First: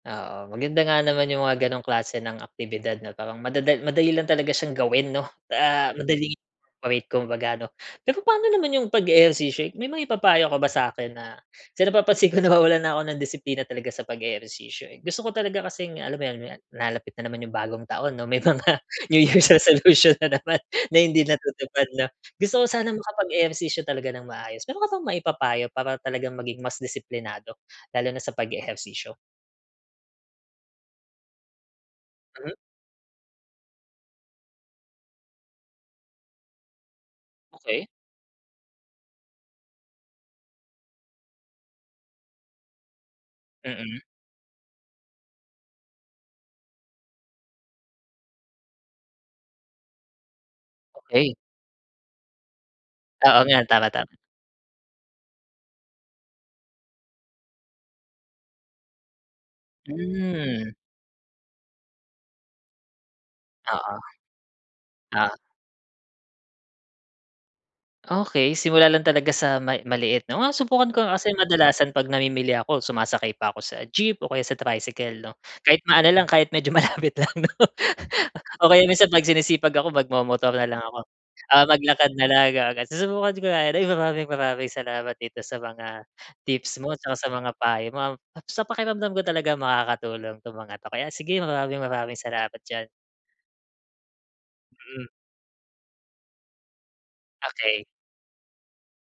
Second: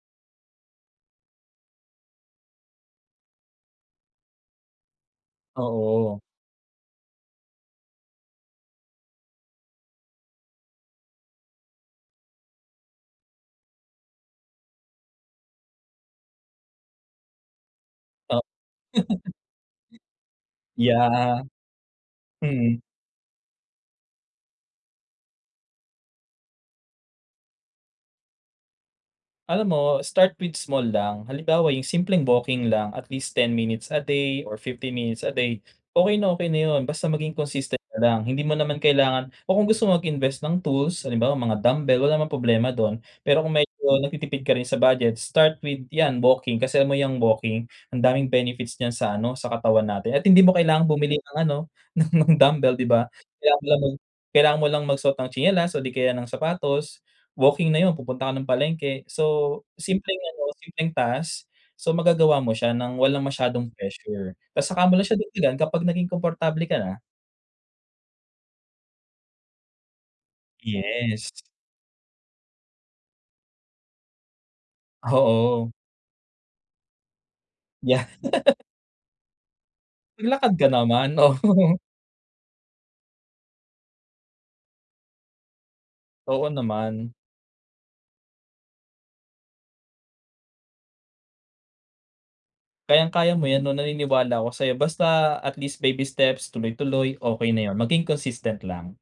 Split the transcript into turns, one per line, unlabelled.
Oo, maganda nga naman yung mga gano'ng klase ng aktibidad 'no, parang madada madali lang talaga siyang gawin, no? Ah,
Oo.
madaling [unintelligible] kumbaga, no? Pero paano naman yung pag-eehersisyo, eh, may maipapayo ka ba sa'kin na kasi napapansin ko nawawalan na ko ng disiplina talaga sa pag-eehersisyo, eh. Gusto ko talaga kasing alam mo yun nat nalalapit na naman yung bagong taon, 'no,
Tap
may mga New Year's resolution na naman na hindi
Yeah.
natutupad, 'no? Gusto ko
Mm.
sana makapag-ehersisyo talaga nang maayos. Meron ka bang maipapayo para talagang maging mas disiplinado, lalo na sa pag-eehersisyo?
Alam mo, start with small lang, halimbawa yung simpleng
Mhm.
walking lang at least 10 minutes a day or 50 minutes a day, okey na okey na 'yon, basta maging consistent
Okey.
ka lang. Hindi mo naman kailangan o kung gusto mo mag-invest ng tools, halimbawa mga dumbbell, wala namang problema do'n. Pero kung medyo
Mm.
nagtitipid ka rin sa budget, start with yan, walking. Kasi alam mo yang walking, ang daming benefits niyan sa ano, sa katawan natin at hindi mo kailangan bumili
Okey.
ng ano, ng mga dumbbell, di ba?
Oo
Kailangan
nga,
mo lang
tama,
nung
tama.
kailangan mo lang magsuot ng tsinelas o di kaya ng sapatos, walking na 'yon. Pupunta ka ng palengke, so simpleng ano,
Hmm.
simpleng task, so magagawa mo siya nang walang masyadong
Oo,
pressure. Ta's saka mo lang siya
oo.
dagdagan kapag naging komportable ka na.
Okey, simula lang talaga sa may maliit, 'no? Nang masubukan ko nga kasi
Yes.
kadalasan pag namimili ako, sumasakay pa ko sa jeep o kaya sa tricycle, 'no,
Oo.
kahit maano lang, kahit medyo malapit lang, no?
Yeah.
O kaya minsan pag sinisipag ako, magmomotor
Maglakad
na
ka
lang ako.
naman,
Ah,
oo.
maglakad na lang gumaga susubukan ko nga rin. Maraming, maraming salamat dito sa mga
Oo,
tips mo
naman.
tsaka sa mga payo mom at sa pakiramdam ko talaga makakatulong 'tong mga 'to. Kaya sige, maraming, maraming salamat diyan.
Kayang-kaya mo yan, 'no, naniniwala ako sa'yo,
Mm.
basta at least baby steps, tuloy-tuloy, okey na yun.
Okey.
Maging consistent lang.